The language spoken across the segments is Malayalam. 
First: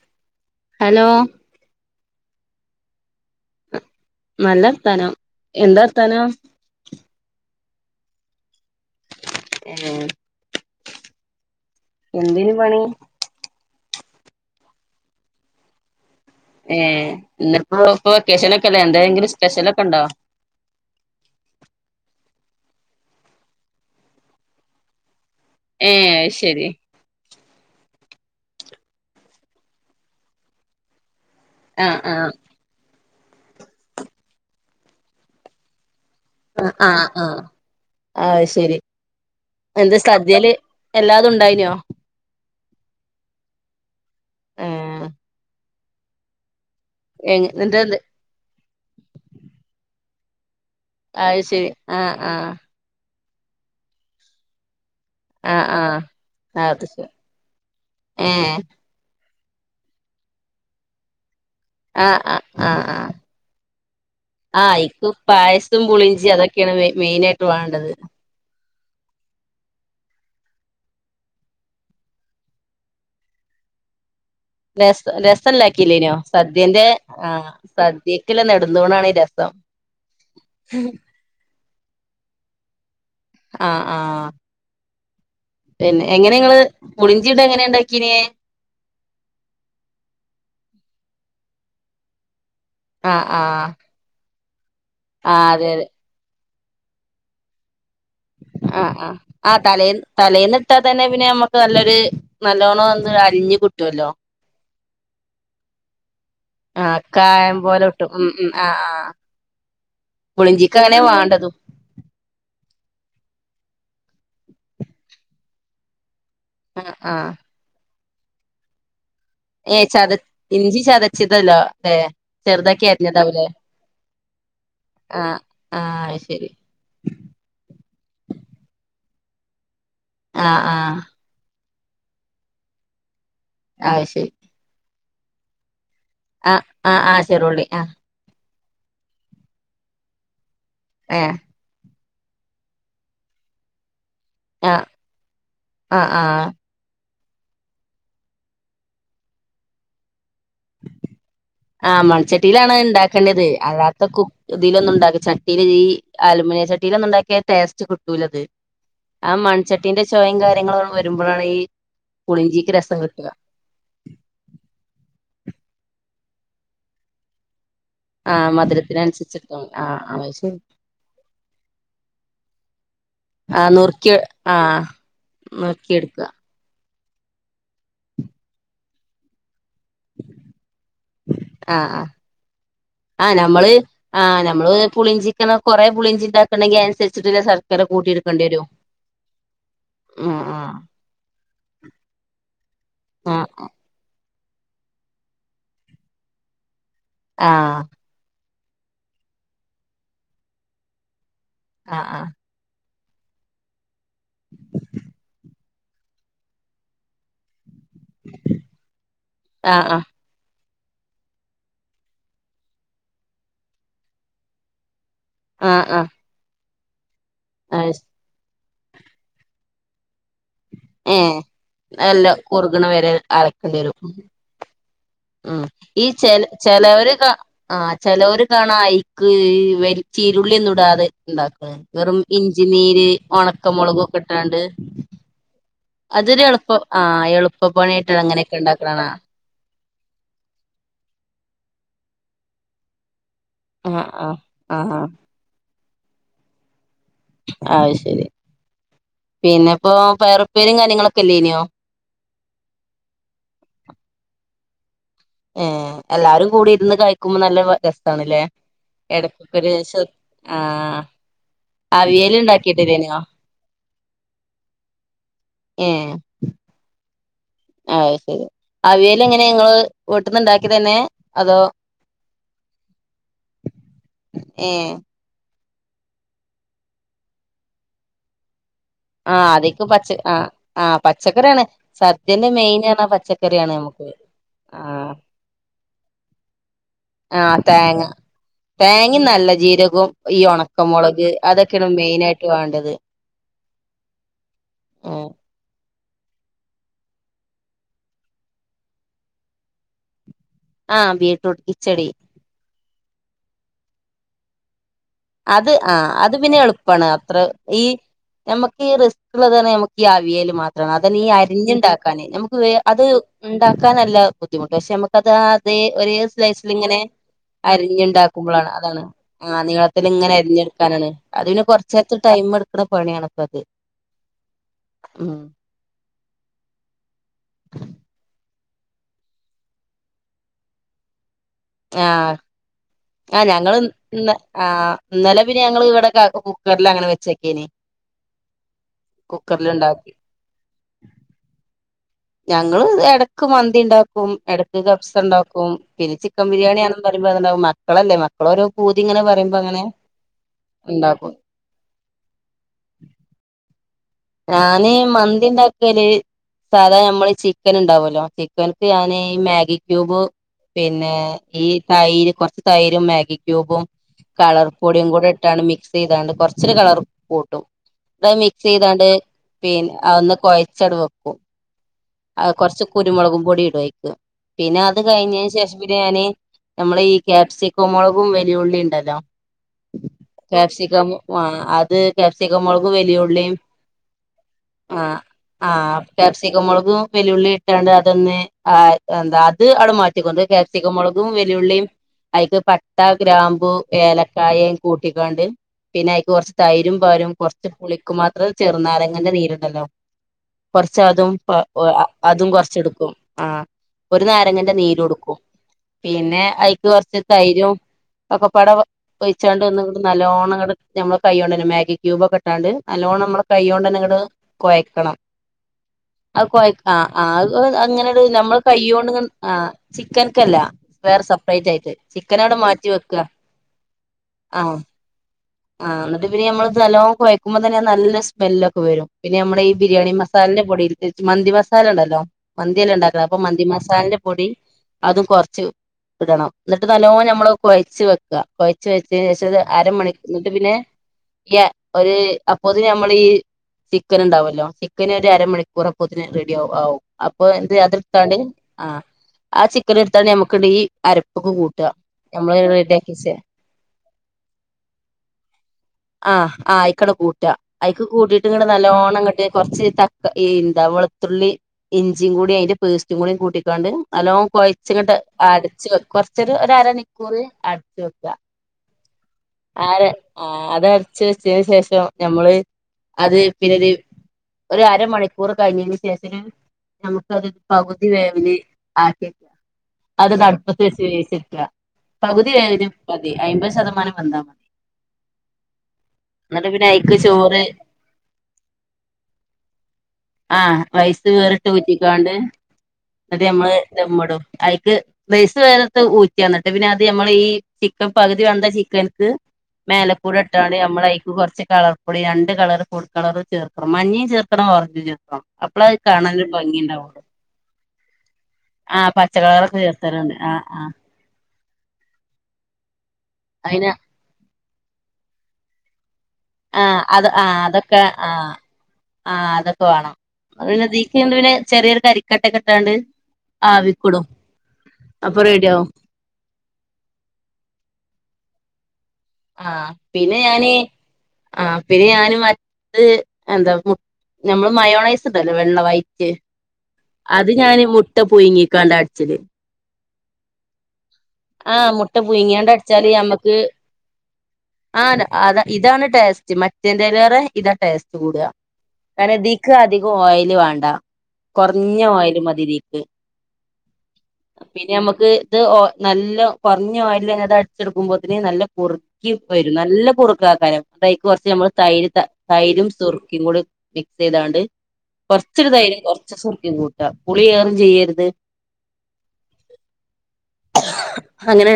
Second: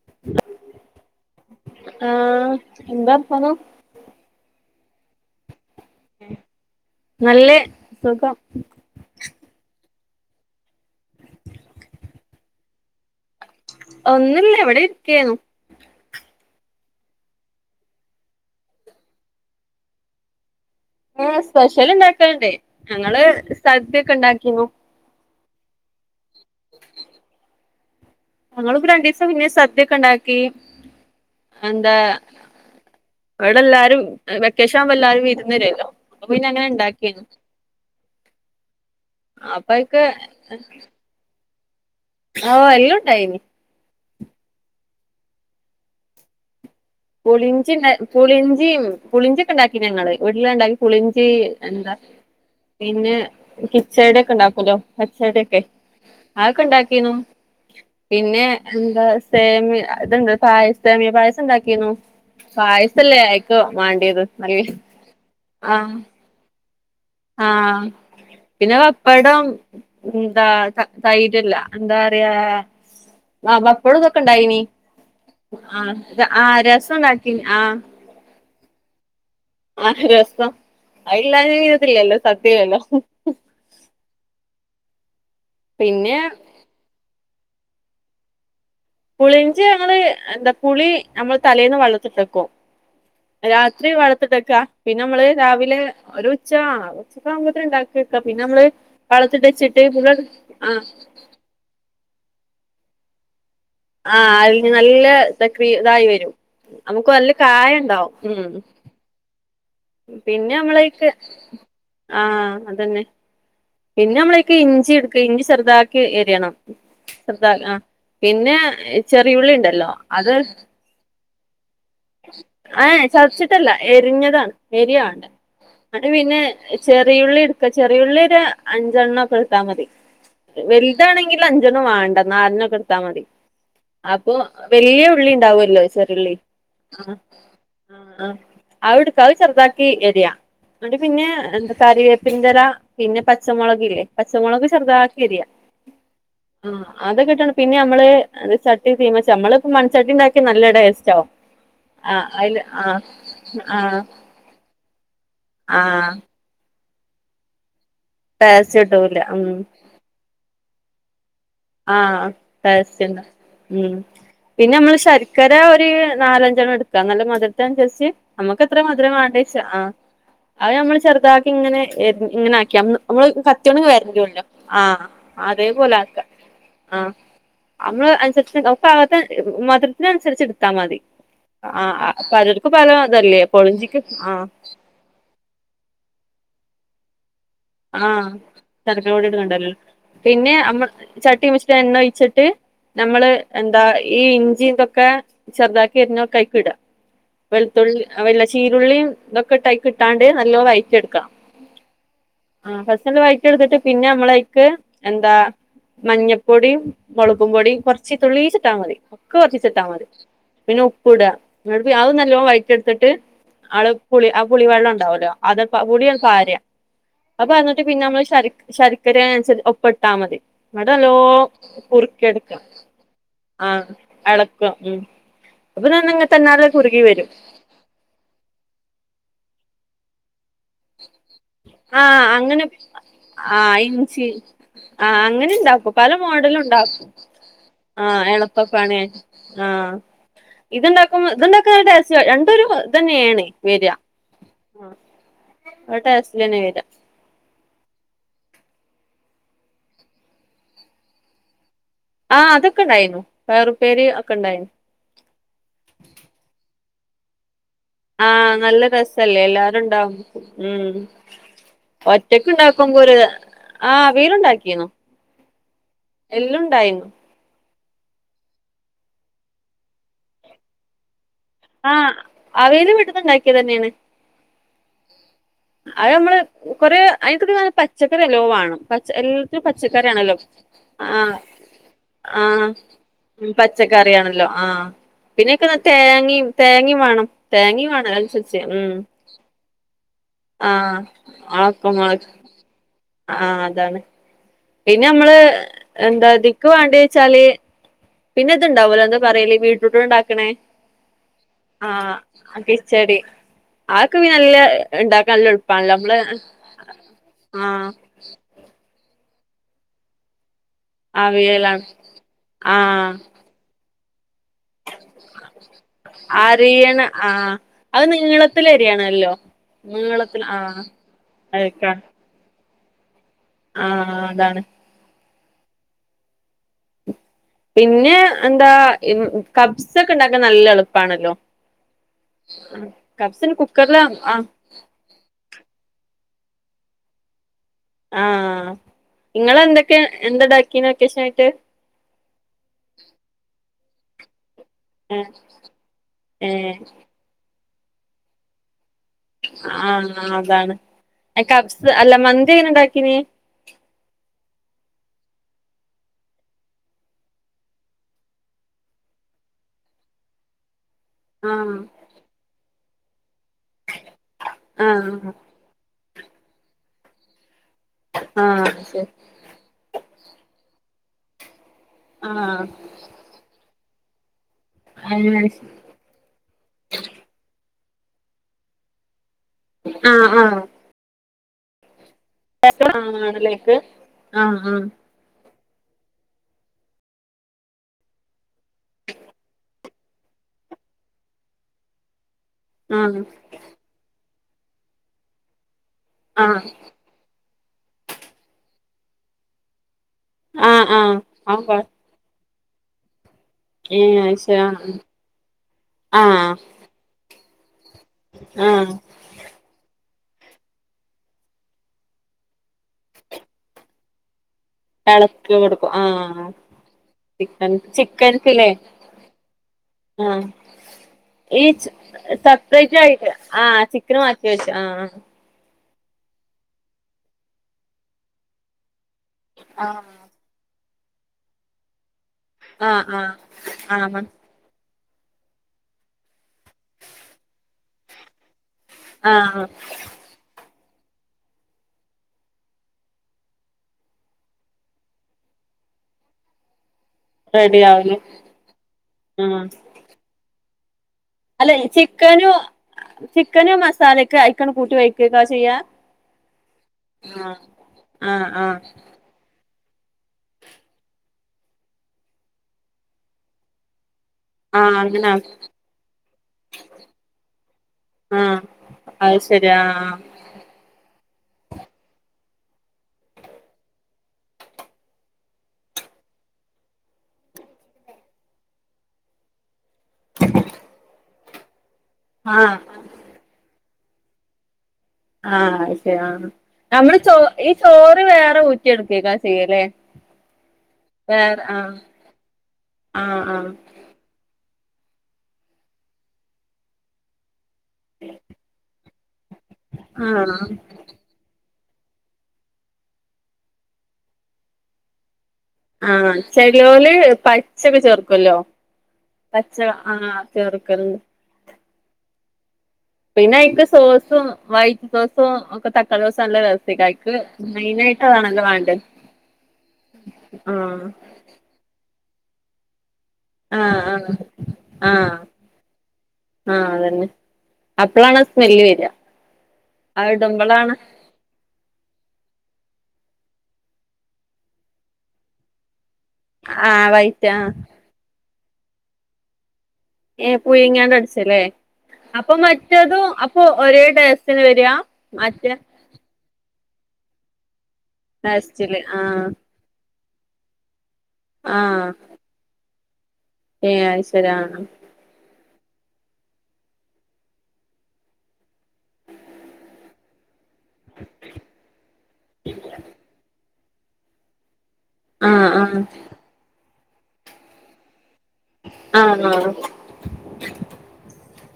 [inaudible] ഹലോ? ആ എന്താർത്താനം. നല്ലർത്താനം. എന്താർത്തനം. നല്ല് സുഖം. ഐ എന്ത്നു പണി? ഒന്നുല്ല വിടെ ഇരിക്കയ്ന്നു ഏ ഇന്ന് പ്പോ ക്കേഷ്യനോക്കെല്ലേ എന്തെങ്കിലും സ്പെഷ്യലൊക്കെ ഉണ്ടോ? ഐ സ്പെഷ്യല്ണ്ടാക്കാല്ണ്ടേ ഞങ്ങള് സദ്യൊക്കെ ഉണ്ടാക്കിന്നു. ഏ ശെരി ഞങ്ങള്പ്പോ രണ്ടിവസം പിന്നെ സദ്യ ഒക്കെ ഉണ്ടാക്കി എന്താ ആഹ് ആഹ് വടെ എല്ലാരും വെക്കേഷവുമ്പോ എല്ലാരും വിരുന്ന് വരുല്ലോ? ആഹ ആഹാ അഹ് ശരി അപ്പൊ എന്താ അയ്ക്ക് സദ്യല് എല്ലാതുണ്ടായിനോ? ഓ എല്ലും ണ്ടായിനി [unintelligible] പുളിഞ്ചി എന്നിട്ട് എന്ത് പുളിഞ്ചിം പുളിഞ്ചിക്കെ ഉണ്ടാക്കി ഞങ്ങ്ള് വിട്ട്ലാണ്ടാക്കി പുളിഞ്ചി അത് ശരി എന്താ ആഹ് ആഹ് പിന്നെ കിച്ചടീക്കെ ണ്ടാക്കല്ലോ പച്ചടിക്കെ ആഹ് ആഹ് അത് ശരി ആക്കെണ്ടാക്കീന്നു പിന്നെ ഏഹ് എന്താ സേമിയ ത്ണ്ടല്ലൊ പായസ സേമിയ പായസണ്ടാ ക്കീന്നു ആഹ് ആഹ് ആഹ് ആഹ് പായസല്ലേ ആയ്ക്കമാണ്ടിയെത് നല്ല ആഹ് കി ക്കയാണ് മെയിനായിട്ട് വാണ്ടത്. പിന്നെ വപ്പടം ന്താ തൈരല്ല എന്താറിയ ആഹ് വപ്പടുതൊക്കെണ്ടായിനി രസ രസല്ലാക്കില്ലേനോ സദ്യന്റെ രസം ഉണ്ടാക്കീനി ആഹ് സദ്യക്കില്ല നെടുംതൂണാണീ രസം. ആഹ് രസം അയ്ല്ലാഞ്ഞ പിന്നൊര്‌ത്‌ല്ലല്ലൊ സദ്യല്ലല്ലോ ആഹ് ആഹാ പിന്നെ എങ്ങനെങ്ങള് പുളിഞ്ചീങ്ങനെ ഇണ്ടാക്കീനേ? പുളിഞ്ചയങ്ങള് എന്താ പുളി ഞമ്മള് തലേന്ന് വള്ളത്തിട്ടക്കും. ആ ആ രാത്രി വള്ളത്തിട്ടക്ക പിന്നെമ്മള് ആ അതെ രാവിലെ അതെ ഒരു ഉച്ച ഉച്ചക്കാമ്പോത്തിന് ഇണ്ടാക്ക ആഹ് ആഹാ ആതലേന്ന് ആ തലേന്ന്ട്ടാ ന്നന്നെ പിന്നെ നല്ലൊരു നല്ലോണോന്ന് അലിഞ്ഞ് കിട്ടുവല്ലോ ആഹ് അയിന് നല്ലതക് ഇതായി വരും. ആ നമുക്ക് നല്ല കായം പോലെ കിട്ടും കായണ്ടാവും ഉം ആ ആ പുളിഞ്ചിക്ക് അങ്ങനെ പിന്നെമ്മളയ്ക്ക് വേണ്ടതും ആഹ് അതന്നെ. പിന്നമ്മളൈക്ക് ഇഞ്ചിട്ക്ക ഇഞ്ചി ചെർതാക്കി അരിയണം ആ ആ ചെർതാ ആഹ് പിന്നെ ഏ ചെറിയുള്ളിണ്ടല്ലോ ചത അത് [unintelligible] ചെറുതാക്കി ഏഹ് അരിഞ്ഞതാവൂലേ ചതച്ചിട്ടല്ല എരിഞ്ഞതാണ് ആ എരിയാണ്ടെ ആ ന്നട്ട് പിന്നെ ശരി ചെറിയുള്ളിട്ക്ക ചെറിയുള്ളിര് അഞ്ചെണ്ണൊക്കെടുത്താ മതി ആ ആ വെൽതാണെങ്ക അഞ്ചണ്ണും വാണ്ട നാലനോക്കെട്ത്താമതി ആ ശരി അപ്പൊ വെല്യ ഉള്ളി ഉണ്ടാവല്ലോ ചെറുള്ളി ആഹ് ആഹ് ആ ശെരുള്ളി ആഹ് അവ്ടുക്ക ചെറുതാക്കി എരിയാ എന്നട്ട്പിന്നെ ഏഹ് എന്താ കരിവേപ്പിന്റെല പിന്നെ പച്ചമൊളക് ല്ലേ പച്ചമൊളക് ആഹ് ചെറുതാക്കിയരിയാ ആഹ് ആഹ് ഉം അതൊക്കെട്ടാണ് പിന്നെയമ്മള് ചട്ടി തീമച്ചമ്മളിപ്പ മൺച്ചട്ടിണ്ടാക്കിയ നല്ല ട്ടേസ്റ്റാവും ആഹ് മൺചട്ടിയിലാണ് ഇണ്ടാക്കണ്ട്യത് ആഹ് അല്ലാത്ത കു ഇതിലൊന്നുണ്ടാക്കി ചട്ടീല് ഈ ആഹ് ആലുമിനിയ ചട്ടിയിലൊന്നുണ്ടാക്കിയ ടേസ്റ്റ് കി റ്റൂലത് ടേസ്റ്റ് കിട്ടൂല ആ ഉം മൺചട്ടീന്റെ ചൊയേം കാര്യങ്ങളും വരുമ്പളാണ് ഈ ആഹ് പുളിഞ്ചിക്ക് രസം കിട്ടുക ടേസ്റ്റ്ണ്ടാവു ഉം പിന്നമ്മള് ശര്ക്കര ഒരു നാലഞ്ചെണ്ണം എട്ക്കാ നല്ല മധുരത്തിനൻസര്ച്ച് ആഹ് നമ്മുക്കെത്ര മധുരം വേണ്ടെച്ച മധുരത്തിനനുസരിച്ചിടുക്കണം ആഹ് ശരി അത് നമ്മള് ചെറുതാക്കിങ്ങനെ ഇങ്ങനാക്കിയ അമ്മള് ആഹ് കത്യോണ്ട്ങ്ങ് നുറുക്കി വര്‌ണ്ട്യോല്ലോ ആഹ് നുറുക്കി അതേപോലാക്ക എടുക്കുക ആഹ് അമ്മള് അനുസരിച്ച് ഒപ്പാകത്ത് മാത്ര ഇതിനനുസരിച്ചെടുത്താ മതി ആഹ് പലർക്കും ആഹ് പലതല്ലേ നമ്മള് പൊളിഞ്ചിക്കും ആഹ് നമ്മള് പുളിഞ്ചിക്കണ കൊറെ പുളിഞ്ചി ണ്ടാക്കണെങ്കി അയ്നുസര്ച്ചിട്ടില്ല ശർ ആഹ് ശര്ക്കരപൊടിട് കണ്ടാല്ലോ ഉം പിന്നെ അമ്മ ചട്ടീംവെച്ചിട്ട് എണ്ണ ഒയ്ച്ചിട്ട് നമ്മള് ഉം എന്താ ഈ ഇഞ്ചിതൊ ഒക്കെ ചെർതാക്കി അരിഞ്ഞൊക്കെയ്ക്ക്ട ആഹ് ആഹ് വെളുത്തുള്ളി വെല്ല ശീരുള്ളിയും ഇതൊക്കെട്ടയ്കിട്ടാണ്ട് നല്ലൊ വയ്റ്റിയെടുക്കാം ആഹ് ആഹ് ആഹ് പെട്ടന്ന് വൈറ്റൊട്ത്തിട്ട് പിന്നെ മ്മളൈക്ക് എന്താ മഞ്ഞപ്പൊടീം മൊളകും പൊടീം കൊർച്ച് തുള്ളീച്ച്ട്ടാ മതി ക്കെ കൊർച്ചീച്ചട്ട്ട്ടാ ആഹ് ആഹ് മതി പിന്നെ ഉപ്പ്ട അത് നല്ലോ വഴറ്റെടുത്തിട്ട് ആള് പുളി ആഹ് പുളി വള്ളണ്ടാവല്ലോ ആഹ് ആഹ് [unintelligible] അപ്പൊ അന്ന്ട്ട് ആഹ് പിന്നെമ്മള് ശര് ശര്ക്കരനുസരിച്ച് ഒപ്പട്ടാമതി വടെല്ലോ ഏഹ് നല്ല കുറിക്ക്യടുക്കാം കുറുകണ വരെ അരക്കേണ്ടി ആഹ് വരും എളക്കം ഉം ഉം ഈ അപ്പൊതനെങ്ങൻ ചെല തന്നാലെ കുറുകി ചെലവര് ക വെരും ആഹ് ചെലോര് കാണാ ഐക്ക് ഇവര് ചീരുള്ളിന്നുടാതെ ഇണ്ടാക്ക് വെറും ആഹ് അങ്ങനെ ഇഞ്ചിനീര് ആഹ് ഇഞ്ചി ഒണക്കമൊളകുക്കെട്ടാണ്ട് ആഹ് അങ്ങനെ ഇണ്ടാക്കും പല മോഡലും അതൊരെളുപ്പം ഉണ്ടാക്കും ആഹ് എളുപ്പ ആഹ് പണിയാട്ടങ്ങനെയൊക്കെ എളുപ്പപ്പണി ഇണ്ടാക്ക്ണാണാ ആഹ് ഇത്ണ്ടാക്കുമ ത്ണ്ടാക്കന ടേസ്റ്റ് രണ്ടൊരു ഹ ത് ന്നെയാണ്. ആഹ് ആഹ് ആഹ് ആഹ് അ ട്ടേസ് [unintelligible] ആഹ് ശെരിയ പിന്നെപ്പോ പയറുപേരിയും കാര്യങ്ങളൊക്കെല്ലേനിയോ ആഹ് അതൊക്കെണ്ടായിന്നു പയറുപ്പേരീ അക്കെണ്ടായി ഏഹ് എല്ലാരും കൂടി ഇരുന്ന് കഴ്ക്കുമ്പോ നല്ല ര ആഹ് നല്ല രസല്ലേ എല്ലാരുണ്ടാവും ഉം ആഹ് അവിയല് ഒറ്റക്ണ്ടാക്കുമ്പോ ഒര് ഇണ്ടാക്കിട്ടില്ലേന്യോ ആഹ് അവീല്ണ്ടാക്കിനു ഏഹ് അയ് ശരി അവിയലെങ്ങനെ ങ്ങള് വീട്ടന്ന്ണ്ടാക്കിയത് ന്നെ ആഹ് അവിയല് വീട്ട്ന്ന്ണ്ടാക്കിയതന്നെയാണ്. ഏ അഹ് മ്മള് കൊറേ [unintelligible] പച്ചക്കറിനല്ലോവാണം. പച് ആ എല്ല്ത്തിനും അതേക്ക് പച്ച ആ പച്ചക്കറിയാണല്ലോ ആ ആഹ് പച്ചക്കറിയാണ് സദ്യന്റെ ആഹ് മെയിൻ പറഞ്ഞാ ഉം പച്ചക്കറിയാണ് നമുക്ക് പച്ചക്കറിയണല്ലോ ആഹ് പിന്നെക്കെന്ന തേങ്ങയും തേങ്ങയും വേണം ആഹ് തേങ്ങയും തേങ്ങ വേണം അതിനനുസരിച്ച് ഉം തേങ്ങിം നല്ല ജീരകവും ഈ ആഹ് ഒണക്കമൊളക് അതൊക്കെയാണ് ഒണക്കമുളക് മെയിനായിട്ട് വേണ്ടത്. ആഹ് അതാണ് പിന്നെമ്മള് എന്താ ദിക്ക് വേണ്ടേച്ചാല് പിന്നെത്ണ്ടാവലോ എന്താ പറയല് വീട്രൂട്ടോണ്ട്ണ്ടാക്കണേ ആഹ് ബീട്രൂട്ട് കിച്ചടി കിച്ചടി ആക്കെപിനെല്ല ഇണ്ടാക് അത് ആ അത് പിന്നെളുപ്പണ് അത്ര ഈ ആഹ് ഞമ്മെക്ക് ഈ റിസ്ക്ള്ള തന്നെ ഞമക്ക് ഈ അവിയൽ മാത്രം അതന്നേ ഈ അവിയലാണ് അരിഞ്ണ്ടാക്കാന് ഞമക്ക് അത് ആഹ് ണ്ടാക്കാനല്ല ബുദ്ധിമുട്ട് വഷേ നമുക്കത് ആ അത് ഒരേ സ്ലൈസ്ൽ ഇങ്ങനെ അരിയണ ആഹ് അത് നീളത്തില് അരിഞ്ഞുണ്ടാക്കുമ്പോളാണ് അതാണ് അരിയണല്ലോ ആ നീളത്തിൽ ഇങ്ങനെ അരിഞ്ഞെടുക്കാനാണ് അതിന്നെ അതൊക്കാണ് കൊർചേര ടൈം എടുക്ണ പണിയാണ് ഇപ്പ അത് ആഹ് അതാണ് ഉം പിന്നെ എന്താ മ് കബ്സക്കെണ്ടാക്കാൻ നല്ല എളുപ്പാണല്ലോ ആഹ് ആ കബ്സിന് ഞങ്ങള് കുക്കറില് ഇന്ന് ആഹ് ഇന്നലെ പിന്നെ ഞങ്ങൾ ഇവിടെ കാ കുക്കർൽ അങ്ങനെ വെച്ച ആഹ് കുക്കറിൽ ഇങ്ങളെന്തൊക്കെ ഉണ്ടാക്കി എന്തടാക്കി ലക്കേഷൻ ആയിട്ട് ഞങ്ങള് എടക്ക് മന്തിണ്ടാക്കും എടക്ക് ഏഹ് കഫ്സണ്ടാക്കും പിന്നെ ചിക്കൻ ഏഹ് ബിരിയാണിയാണ് മക്കളല്ലേ മക്കളോരോ പൂതി ഇങ്ങനെ പറയോമ് ആഹ് അതാണ് അഹ്കഫ്സ് അല്ല മന്തി എങ്ങനെ ഉണ്ടാക്കിന്? ഞാന് മന്തിണ്ടാക്കല് സാധാ ഞമ്മൾ ചിക്കൻണ്ടാവല്ലോ ചിക്കൻക്ക് ഞാന് ഈ മാഗി ക്യൂബ് പിന്നെ ഈ ആഹ് തൈര് കൊർച് തൈരും മാഗി ക്യൂബും കളർ പൊടിയും കൂടി ആഹ് ഇട്ടാണ് മിക്സ് മിചെയ്താണ്ട് കൊർച്ചൊരു കളർ കൂട്ടും അത് മിക്സ് ആഹ് ചെയ്തണ്ട് ശരി പിന്നെ അഒന്ന് കൊഴച്ചട് വെക്കും ആഹ് കൊർച്ച് കുരുമുളകും പൊടി ഇടും അയ്ക് പിന്നെ അത് അങ്ങനെ കഴിഞ്ഞതിന് ശേഷം ബിരിയാനീ നമ്മളെ ഈ ക്യാപ്സിക്കോമൊളകും വെലിയ ഉള്ളിണ്ടല്ലോ ആഹ് ആഹ് കേപ്സിക്കം ആ അത് ക്യാപ്സിക്കമൊൾക്കും വെലിയുള്ളീം. ആണല്ലേക്ക് ആഹ് ആഹ് ആഹ് ആഹ് ക്യാപ്സിക്ക മുളകും വെല്ലുഉളി ഇട്ടാണ്ട് അതൊന്ന എന്താ അത് അവിടെ മാറ്റ. ക്യാപ്സിക്ക മുളകും വലിയ ഉള്ളിയും അതിലേക്ക്. പട്ട ആഹ് ഗ്രാമ്പു ഏലക്കായയും കൂട്ടിക്കണ്ട് പിന്നെ ആഹ് കുറച്ച് ആഹ് തൈരും പോരും കുറച്ച്. പുളക്ക് മാത്രം ചെറുനാരങ്ങന്റെ നീരുണ്ടല്ലോ ആഹ് കുറച്ച ആഹ് അതും. അവൻ കൊ അതും കൊറച്ച് എടുക്കും ആ ഏഹ് ഒരു നാരങ്ങന്റെ അയ്ശരി നീര്ടുക്കും ആഹ് പിന്നെ. ആഹ് ഇജ്ജ് കുറച്ച് തൈരും ഒക്കെ പാട. ആഹ് ഒഴിച്ചാണ്ട്ന്ന നല്ലോണം നമ്മ കയ്യൊണ്ട മാഗി ക്യൂബൊക്കെട്ടാണ്ട് നല്ലോണം നമ്മ. കൈ്യോണ്ടന്നെങ്ങട്‌ കുഴക്കണം എളക്കി കൊടുക്കും ആ ആഹ് കൊ ആ ആ ചിക്കൻ അങ്ങനെ നമ്മള് ചിക്കൻക്കില്ലേ കയൊണ്ട് ആ. ആഹ് ചിക്കനക്കല്ല വേറെ ഈ സെപ്പറേറ്റ് ആയിട്ട് ചിക്കനോവിടെ മാറ്റി സെപ്പറേറ്റ് വെക്കുക ആയിട്ട് ആഹ് ചിക്കന് മാറ്റി വെച്ച് ആഹ. ആഹ് ആഹ് എന്നട്ട് പിന്നെ നമ്മള് നല്ലോം കൊയ്ക്കുമ്പോ തന്നെ നല്ല സ്മെല്ലൊ ഒെരും പിന്നെ നമ്മുടെ ഈ ആഹ് ബിരിയാണി മ. മസാലിന്റെ പൊടി മന്തി മസാല ഉണ്ടല്ലോ മന്തിെല്ലാം ആഹ് ഉണ്ടാക്കുന്നത് ആഹ് അപ്പൊ മന്തി ആഹ് മസാലിന്റെ മ പൊടി. അതും കുറച്ച് ഇടണം എന്നിട്ട് നലോ ഞമ്മള് കൊഴച്ച് വെക്കുക കൊഴ. ചേച്ച ശേഷം ആഹ് അര മണി എന്നിട്ട് പിന്നെ ഈ ഒരു അപ്പോത് നഞമ്മൾ ഈ. ചിക്കൻ ഉണ്ടാവുല്ലോ ചിക്കന് ഒരു അരമണിക്കൂർപ്പത്തിന് റെഡി ആ ആവും. അപ്പൊ എ റെഡി ആവുലേ അതെടുത്തണ്ട് ആ ആ ആഹ് ചിക്കൻ എടുത്താണ് നമക്ക് ഈ അരപ്പ. ക്കെ കൂട്ടുക നമ്മള് റെഡി ആക്കിച്ച. ചിക്കനോ മസാലയൊക്കെ അക്കും കൂട്ടി വെക്കുക ചെയ്യാ. ആഹ് ആ അഐക്കടെ കൂട്ടാ ആഹ് അഐക്ക് കൂട്ടീട്ട് ആഹ് ഇങ്ങടെ ആഹ് നല്ലോണം അ ഇങ്ങട്ട്. കുറച്ച് തക്ക എന്താ വെളുത്തുള്ളി ഇഞ്ചിയും കൂദി അതിന്റെ പേഴ്റ്റും കൂടിും കൂട്ടിക്കാണ്ട് അല്ലോ. ആഹ് കൊഴച്ചങ്ങട്ട് അങ്ങനെ അടച്ച് കൊറച്ചൊരു ഒരമണിക്കൂറ് അടച്ച് വെക്കുക. ആയ് ആര അത അടച്ച് വെച്ചതിന് ശേഷം ഞമ്മള് അത് പിന്നെത്. ഒരു അരമണിക്കൂർ കഴിഞ്ഞതിന് ശേഷം നമുക്ക അത് പകുതി വേവനി. അത് തടുടുപ്പത്തി വെച്ച് വച്ചിരിക്ക പകുതി ആഹ് കതി അമ്പത് ശതമാനം. അന്താ മതി. ആഹ് ശരി ആ എന്നിട്ട് പിന്നെ അയ്ക്ക് നമ്മള് ചോ ചോറ് ഈ ചോറ് വേറെ ഊറ്റിയ എടുക്കക്കാരം ചെയ്യലേ. റൈസ് വേറിട്ട് ഊറ്റിക്കണ്ട് അത് ആഹ് ആഹ് നമ്മള്. ധമ്മ്ടും ഐക്ക് റൈസ് വേറ ഊറ്റന്നട്ട് പിന്നെ അത് നമ്മൾ ഈ. ഇപ്പൊ പകുതി വെത്ന ചിക്കന്ക്ക് മേലക്കൂടെ ആഹ് ഇട്ടാണ് നമ്മളയിക്ക് കൊറച്ച് കളർ. പ്പൊടി രണ്ട് കളറ് ഫുഡ് കളർ ചേർക്കണം മഞ്ഞയും ചേർക്കണം ഓഞ്ച് ചേർ ആഹ് അപ്ലൈ ആഹ് ചെലൊല് പച്ചക്കെ ചേർക്കല്ലോ. ആഹ് പച്ച പച്ചക്കളറൊക്കെ ആഹ് ചേർത്തലുണ്ട് ആഹ് ചെർക്കല്ണ്ട്. പിന്നെ അയിക്ക് അയ്ന് സോസും വൈറ്റ് സോസും ഒക്കെ ത ആഹ് അത് ആഹ് അതൊക്കെ ആഹ് അതാണല്ലോ വേണ്ടേ ആഹ് അതൊക്കെ വാണം. അത്പിന്നെ ആഹ് ദീക്ക് പിന്നെ ചെറിയൊരു കരിക്കട്ടക്കെ ഇട്ടാണ്ട്. ആഹ് ആവിക്കിടും ആഹ് ആഹ് അപ്പൊ റെഡിയാവും ആഹ് അതന്നെ അപ്പളാണ് ആസ്മെല്ല് വര ആഹ് പിന്നെ ഞാന് ആഹ് പിന്നെ ഞാന് മറ്റ എന്ത മു നമ്മള് മയോണൈസ്ണ്ടല്ലോ വെള്ള വൈറ്റ്. ആഹ് അത് വൈറ്റാ ഞാന് മുട്ട പുയങ്ങിക്കാണ്ട അടിച്ചല്. ഏ പുയിങ്ങയാണ്ട അടിച്ചല്ലേ ആഹ് മുട്ട അപ്പൊ പുഴുങ്ങിയാണ്ട് അടിച്ചാല് മറ്റതും നമ്മക്ക് അപ്പൊ ഒരേ ടേസ്റ്റ് ന്നെവര ഇതാണ് ടേസ്റ്റ് മറ്റേന്തലേറെ ഇതാ ടേസ്റ്റ് കൂട ടേസ്റ്റില് കാരണം ആഹ് ദീ ക്ക് അധികം ഓയിയില് വേണ്ട കൊറഞ്ഞ ആഹ് ഓയില് മതി ദീക്ക് ഏഹ് അത് ശരി ആഹ് പിന്നെ നമക്ക്. അത് നല്ല കൊറഞ്ഞ ഓയിലന്നെ അത് അടിച്ചെടുക്കുമ്പോത്ത്ന് നല്ല കുറ് കിം വരും നല്ല കുറുക്ക ആക്കാരംന്നട്ട് അയിക്ക് കൊറച്ച് നമ്മൾ തൈര് തൈരും സുറുക്കി കൂടി ചെയ്യ്താണ്ട് കൊറച്ചൊരു തൈരും ആഹ് കൊറച്ച് സുർക്കിം കൂട്ട പുളിയേറും ചെയ്യരുത്. ആഹ് ആഹ് അങ്ങനെ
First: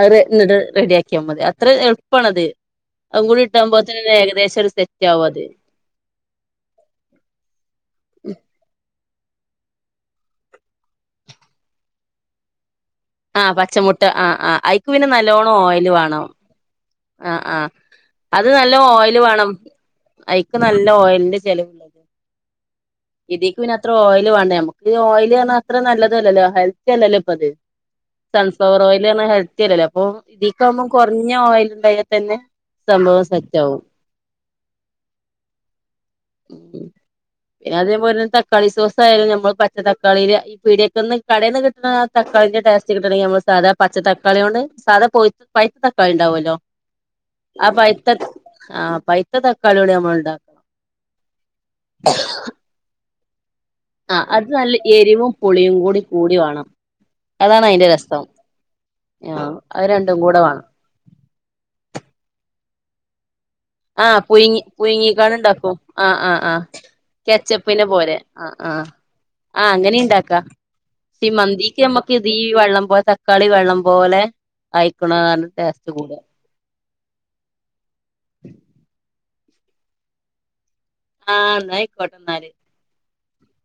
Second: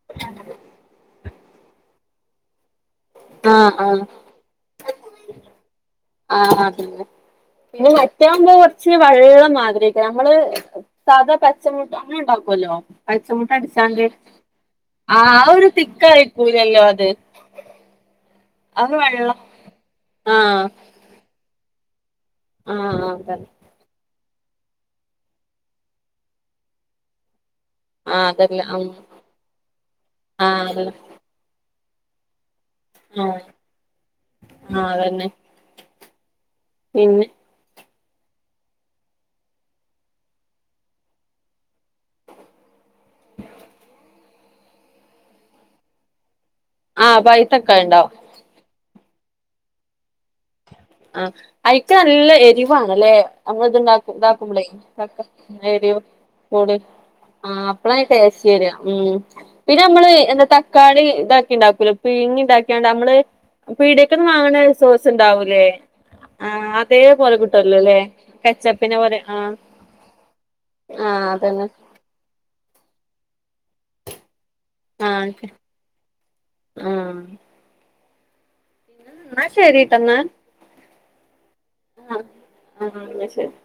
അവര് ന്നിട്ട് റെഡി ആക്കിയൽ മതി അത്ര എളുപ്പണത് അതും കൂടി ആഹ് ആഹ് ഇട്ടാകുമ്പോത്തിന് ഏകദേശം ഒരു സെറ്റ് ആകും അത് ആഹ് ആഹ് പിന്നെ പിന്നെ മറ്റാവുമ്പോ കൊറച്ച് വള്ള മാതിരി ആക്കാരം നമ്മള് സാത പച്ചമുട്ട അങ്ങനെ ഉണ്ടാക്കുല്ലോ ആ പച്ചമുട്ട പച്ചമുട്ട അടിച്ചാണ്ട് ആ ആ അയ്ക്ക് പിന്നെ ആഹ് ആതൊരു തിക്ക ആയിക്കൂലല്ലോ ആഹ് ആഹ് അത് നല്ല ഓയിൽ വെള്ളം വാണം ഐക്ക് ആഹ് നല്ല ഓയിലിന്റെ ചെിലവ ആഹ് അതന്നെ ഇതീക്ക് പിന്നെ അത്ര ഓയില് വേണ്ട നമുക്ക് ഓയില് പറഞ്ഞ അത്ര നല്ലതല്ലല്ലോ ഹെൽത്തി അല്ലല്ലോ ഇപ്പ അത് ആഹ് അതല്ല സൺഫ്ലവർ ആഹ് ഓയിൽപറഞ്ഞ ഹെൽത്തി അല്ലല്ലോ അപ്പൊ ആഹ് ഇതിക്കവുമ്പോ അതന്നെ കൊറഞ്ഞ ഓയിൽ ഉണ്ടായാൽ തന്നെ സഭവം ആഹ് സെറ്റാവും ആഹ് അതന്നെ പിന്നെ പിന്നെ അതേപോലെ തന്നെ തക്കാളി സോസ ആയാലും നമ്മ പച്ച തക്കാളിയില് ഈ പിടിയൊക്ക ഒന്ന് കടയിൽന്ന് കിട്ടണ ആ തക്കാളിന്റെ ടേസ്റ്റ് കിട്ടണെങ്കിൽ നമ്മള് സാധാ പച്ച തക്കാളിയോണ്ട് സാധാ പോയി പൈത്ത തക്കാ ഉണ്ടാവല്ലോ ആ ആ പൈത്തൊക്കെ പൈത്ത ഉണ്ടാവും ആ പൈ അ തക്കളിയൊണ്ട് നമൾണ്ടാക്കും ആഹ് ഐക്ക് നല്ല എരിവാണ് അല്ലെ നമ്മള ഇത്ണ്ട ആ അത് ഇതാക്കുമ്പളെ നല്ല താക്ക എരിവും പുളിയും രി കൂടി കൂടി വേണം കൂട് അതാണ് ആഹ് അയിന്റെ അപ്പള അതിൻ്റെ രസം ടേസ്റ്റ് വര ഉം ആ പിന്നെ അത് നമ്മള് രണ്ടും കൂടെ എന്താ വേണം ത ക്കാളി ഇതാക്കി ഉണ്ടാക്കൂല പിന്നെ പിയിങ്ങി ഇതാക്കിയാണ്ട് നമ്മള് ആഹ് പീടിയേക്ക്ന്ന് പുയുങ്ങി വാങ്ങണ സോസ് പുയുങ്ങിക്കാണ്ട് ഉണ്ടാവൂലേ ണ്ടാക്കും ആഹ് ആഹ് ആ ആഹ് അതേപോലെ കച്ചപ്പിനെ കിട്ടുവല്ലോല്ലേ പോലെ ആ ആഹ് കെച്ചപ്പിനെ പോലെ ആ ആഹ് അങ്ങനെുണ്ടാക്കാ ആ ഈ മന്തി അതന്നെ ക്ക് ഞമ്മക്ക് തീ വെള്ളം പോലെ തക്കാളി വെള്ളം പോലെ അയക്ക്ണതാണ് ടേസ്റ്റ് കൂട ആഹ് [inaudible] ന്ന ശരിട്ടാ ന്നാ ആഹ് നയി കൊട്ട നാല് [unintelligible] ന്ന ശരി